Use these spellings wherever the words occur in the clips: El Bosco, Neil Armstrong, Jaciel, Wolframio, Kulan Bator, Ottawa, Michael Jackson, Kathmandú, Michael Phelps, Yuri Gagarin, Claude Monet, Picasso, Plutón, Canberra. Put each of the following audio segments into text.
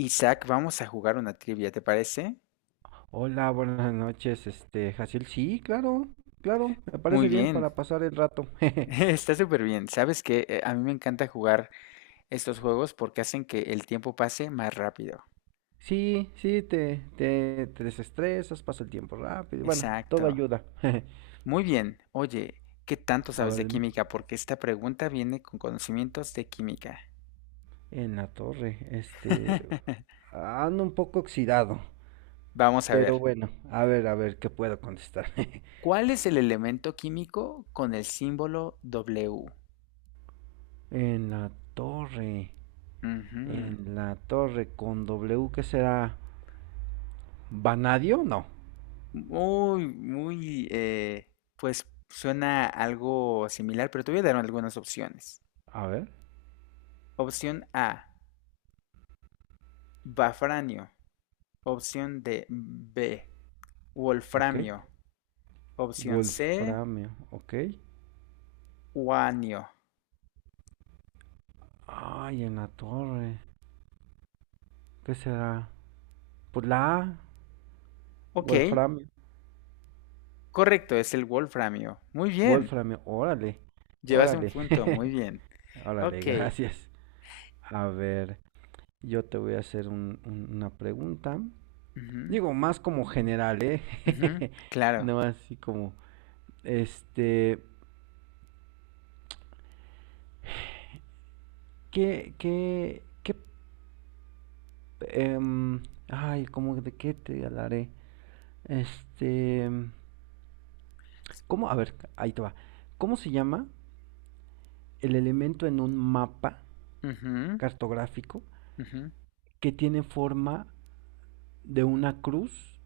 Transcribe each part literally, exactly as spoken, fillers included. Isaac, vamos a jugar una trivia, ¿te parece? Hola, buenas noches, este, Jaciel. Sí, claro, claro, me Muy parece bien para bien, pasar el rato. Jeje. está súper bien. Sabes que a mí me encanta jugar estos juegos porque hacen que el tiempo pase más rápido. Sí, sí, te, te, te desestresas, pasa el tiempo rápido. y Bueno, todo Exacto. ayuda. Jeje. Muy bien. Oye, ¿qué tanto A sabes ver, de dime. química? Porque esta pregunta viene con conocimientos de química. En la torre, este, ando un poco oxidado, Vamos a pero ver. bueno, a ver, a ver, ¿qué puedo contestar? ¿Cuál es el elemento químico con el símbolo W? En la torre, Ujú. en la torre con W, ¿qué será? ¿Vanadio? No. Muy, muy, eh, pues suena algo similar, pero te voy a dar algunas opciones. A ver, Opción A, bafranio. Opción D, B, ok. wolframio. Opción C, Wolframio, ok. uranio. Ay, en la torre. ¿Qué será? Pues la A, Ok, Wolframio. correcto, es el wolframio. Muy bien, Wolframio, órale, llevas un órale. punto, muy bien. Órale, Ok, gracias. A ver, yo te voy a hacer un- un- una pregunta. ujú, Digo, más como general, ¿eh? ujú, claro. No así como, este, ¿qué, qué, qué, em, ay, ¿cómo de qué te hablaré? Este, ¿cómo? A ver, ahí te va. ¿Cómo se llama el elemento en un mapa Ujú, cartográfico ujú. que tiene forma de una cruz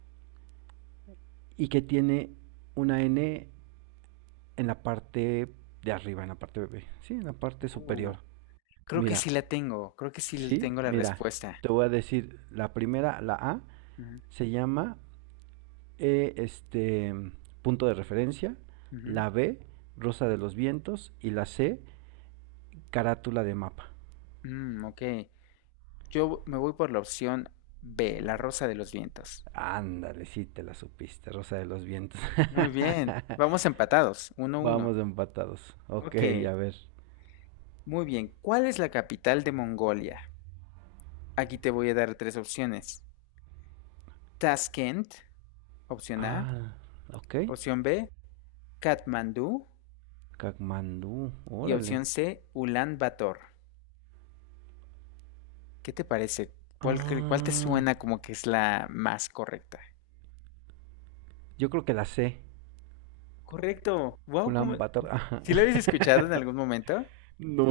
y que tiene una N en la parte de arriba, en la parte bebé, sí, en la parte Uh, superior? creo que Mira, sí la tengo, creo que sí sí, tengo la mira, respuesta. te voy a decir, la primera, la A, Ujú, se llama eh, este punto de referencia, ujú. la B, rosa de los vientos, y la C, carátula de mapa. Mm, ok. Yo me voy por la opción B, la rosa de los vientos. Ándale, sí te la supiste, rosa de los vientos. Muy bien. Vamos empatados, uno uno. Vamos empatados. Ok, Ok. a ver. Muy bien. ¿Cuál es la capital de Mongolia? Aquí te voy a dar tres opciones. Tashkent, opción A. Ah, ok. Opción B, Katmandú. Kathmandú, Y órale. opción C, Ulan Bator. ¿Qué te parece? ¿Cuál, cre- cuál te Ah, suena como que es la más correcta? yo creo que la sé. Correcto. Wow, ¿cómo? Kulan Bator. Ajá. ¿Sí la habías escuchado en algún momento? No.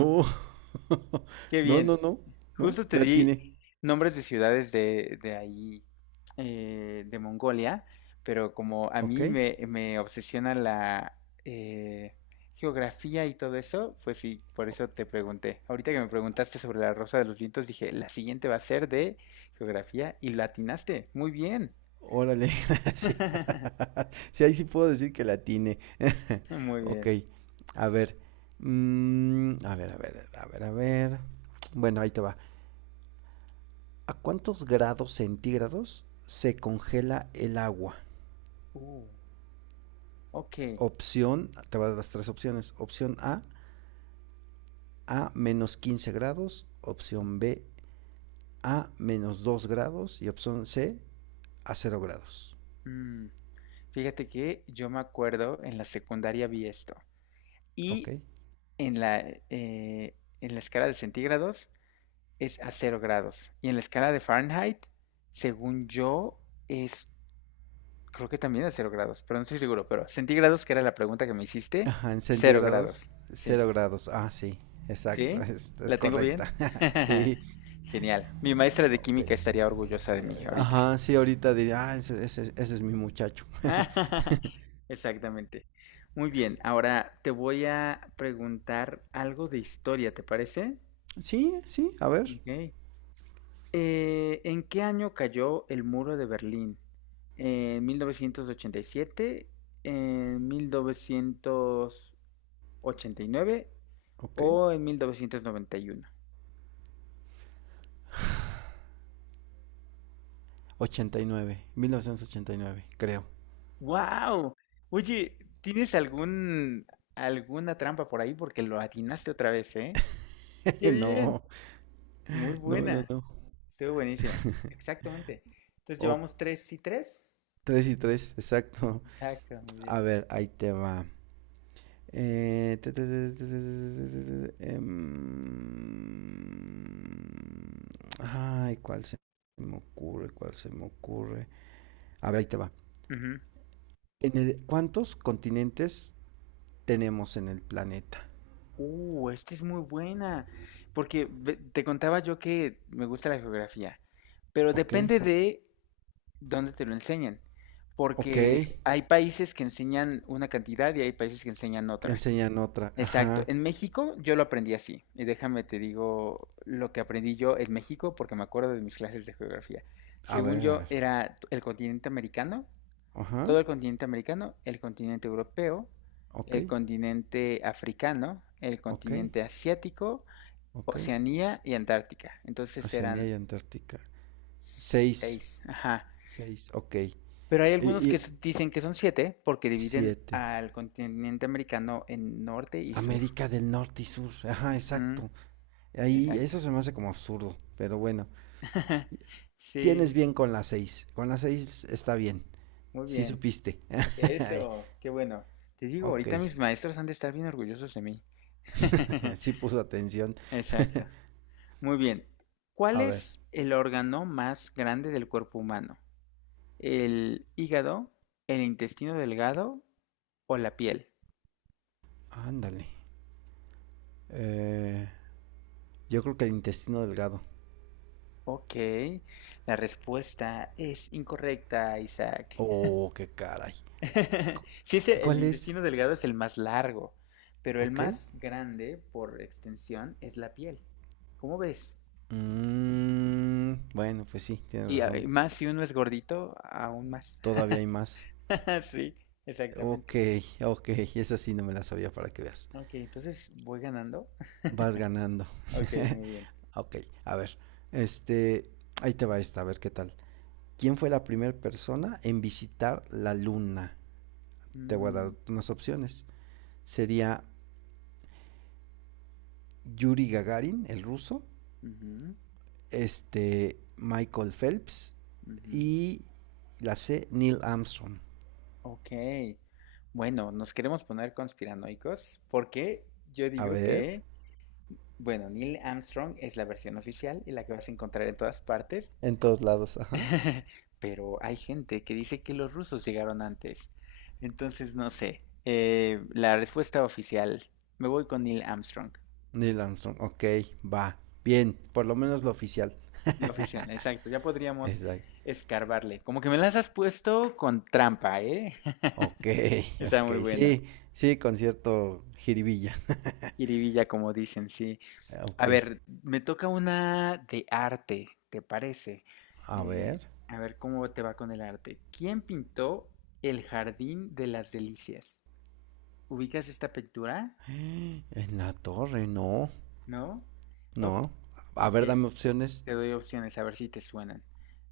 Qué No, no, bien. no. No, Justo te la di tiene. nombres de ciudades de, de ahí, eh, de Mongolia, pero como a Ok. mí me, me obsesiona la eh, geografía y todo eso, pues sí, por eso te pregunté. Ahorita que me preguntaste sobre la Rosa de los Vientos, dije, la siguiente va a ser de geografía y la atinaste. Muy bien. Órale, gracias. Sí, ahí sí puedo decir que la tiene. Muy Ok. bien. A ver. mm, a ver, a ver, a ver, a ver. Bueno, ahí te va. ¿A cuántos grados centígrados se congela el agua? Uh, ok. Opción, te va a dar las tres opciones. Opción A, a menos quince grados. Opción Ujú. B, a menos dos grados. Y opción C, a cero grados. Mm, fíjate que yo me acuerdo en la secundaria vi esto. ¿Ok? Y en la, eh, en la escala de centígrados es a cero grados. Y en la escala de Fahrenheit, según yo, es, creo que también a cero grados, pero no estoy seguro. Pero centígrados, que era la pregunta que me hiciste, Ajá, en cero centígrados, grados. Sí. cero grados. Ah, sí, exacto, ¿Sí? es, es ¿La tengo bien? correcta. Sí, Genial. Mi maestra de ok. química estaría orgullosa de mí Eh, ahorita. Ajá, sí, ahorita diría, ah, ese, ese- ese es mi muchacho. Exactamente. Muy bien, ahora te voy a preguntar algo de historia, ¿te parece? Sí, sí, a ver, Ok. Eh, ¿en qué año cayó el muro de Berlín? ¿En mil novecientos ochenta y siete, ¿en mil novecientos ochenta y nueve ok. ¿o en mil novecientos noventa y uno? Ochenta y nueve, mil novecientos ochenta y nueve, creo. ¡Wow! Oye, ¿tienes algún, ¿alguna trampa por ahí? Porque lo atinaste otra vez, ¿eh? ¡Qué bien! No, Muy no, no, buena. no. Estuvo buenísimo. Exactamente. Entonces O llevamos tres y tres. tres y tres, exacto. Exacto, muy bien. A ver, ahí te va. Eh, te- te- te- te- te- te- te- em, Ay, ¿cuál se me ocurre? ¿Cuál se me ocurre? A ver, ahí te va. Ujú. En el- ¿cuántos continentes tenemos en el planeta? Uh, esta es muy buena, porque ve- te contaba yo que me gusta la geografía, pero Ok, depende de dónde te lo enseñan, ok. porque hay países que enseñan una cantidad y hay países que enseñan Que otra. enseñan otra. Exacto, Ajá. en México yo lo aprendí así, y déjame te digo lo que aprendí yo en México, porque me acuerdo de mis clases de geografía. A Según ver, a yo, ver. era el continente americano Ajá. todo el continente americano, el continente europeo, Ok, el continente africano, el ok, continente asiático, ok. Oceanía y Antártica. Entonces Oceanía eran y Antártica. Seis, seis, ajá. seis, ok. Pero hay Y, algunos que y- s- dicen que son siete porque dividen siete. al continente americano en norte y sur. América del Norte y Sur. Ajá, Ujú, exacto. Ahí exacto. eso se me hace como absurdo, pero bueno. Sí, sí, Tienes sí. bien con la seis. Con la seis está bien. Muy Sí bien. supiste. Eso, qué bueno. Te digo, Ok. ahorita mis maestros han de estar bien orgullosos de mí. Sí puso atención. Exacto. Muy bien. ¿Cuál A ver, es el órgano más grande del cuerpo humano? ¿El hígado, el intestino delgado o la piel? ándale. Eh, yo creo que el intestino delgado. Ok, la respuesta es incorrecta, Isaac. Oh, qué caray. Cu- Sí, es el el ¿Cuál es? intestino delgado es el más largo, pero el Ok. más grande por extensión es la piel. ¿Cómo ves? Mm, bueno, pues sí, tienes Y a- y razón. más si uno es gordito, aún más. Todavía hay más. Sí, Ok, exactamente. ok, esa sí no me la sabía para que veas. Ok, entonces voy ganando. Vas ganando. Ok, muy bien. Ok, a ver, este, ahí te va esta, a ver qué tal. ¿Quién fue la primera persona en visitar la luna? Te voy a dar Mm, unas opciones. Sería Yuri Gagarin, el ruso, ujú, este, Michael Phelps ujú. y la C, Neil Armstrong. Ok. Bueno, nos queremos poner conspiranoicos porque yo A digo ver, que, bueno, Neil Armstrong es la versión oficial y la que vas a encontrar en todas partes, en todos lados, ajá. pero hay gente que dice que los rusos llegaron antes. Entonces, no sé. Eh, la respuesta oficial, me voy con Neil Armstrong. Neil Armstrong, ok, va, bien, por lo menos lo oficial. La oficial, exacto. Ya podríamos Exacto. escarbarle. Como que me las has puesto con trampa, ¿eh? Ok, Está ok, muy buena. sí, sí, concierto jiribilla. Jiribilla, como dicen, sí. A Ok, ver, me toca una de arte, ¿te parece? a Eh, ver. a ver cómo te va con el arte. ¿Quién pintó el Jardín de las Delicias? ¿Ubicas esta pintura? En la torre, no, ¿No? O- no. A ok, ver, dame opciones. te doy opciones a ver si te suenan.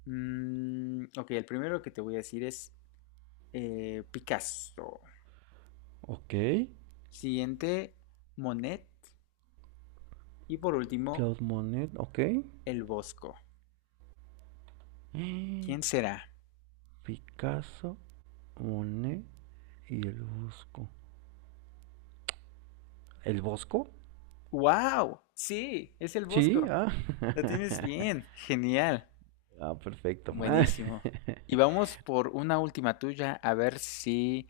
Mm, ok, el primero que te voy a decir es eh, Picasso. Ok, Siguiente, Monet. Y por último, Claude Monet, ok. el Bosco. ¿Quién será? Picasso, Monet y el Bosco. ¿El Bosco? ¡Wow! Sí, es el Sí, Bosco. ah. La tienes bien. Genial. Ah, perfecto. Buenísimo. Y vamos por una última tuya a ver si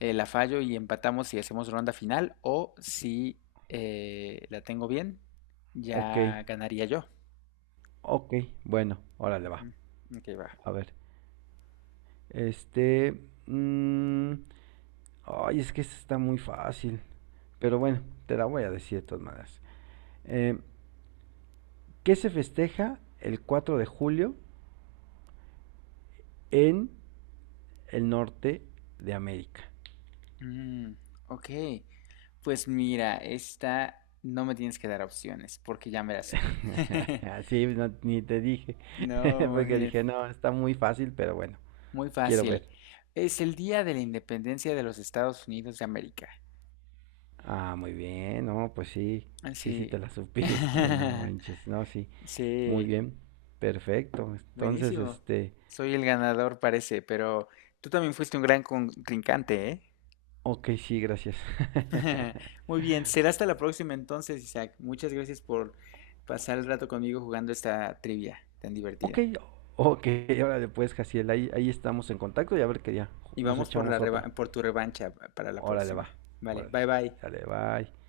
eh, la fallo y empatamos y hacemos ronda final o si eh, la tengo bien, Ok, ya ganaría yo. ok, bueno, órale Ujú. va. Ok, va. A ver, este... mm, ay, es que esta está muy fácil. Pero bueno, te la voy a decir de todas maneras. Eh, ¿Qué se festeja el cuatro de julio en el norte de América? Mm, ok. Pues mira, esta no me tienes que dar opciones porque ya me la sé. Sí, no, ni te dije. No, muy Porque bien. dije, no, está muy fácil, pero bueno, Muy quiero fácil. ver. Es el día de la independencia de los Estados Unidos de América. Ah, muy bien, no, pues sí. Ah, Sí, sí, sí. te la supiste, no manches. No, sí. Muy Sí. bien. Perfecto. Entonces, Buenísimo. este... Soy el ganador, parece, pero tú también fuiste un gran contrincante, ¿eh? Ok, sí, gracias. Muy bien. Será hasta la próxima entonces, Isaac. Muchas gracias por pasar el rato conmigo jugando esta trivia tan Ok, divertida. ok, órale pues, Jaciel, ahí, ahí estamos en contacto y a ver qué día Y nos vamos por la echamos otra. reva- por tu revancha para la Órale, próxima. va, Vale, órale, bye bye. sale, bye.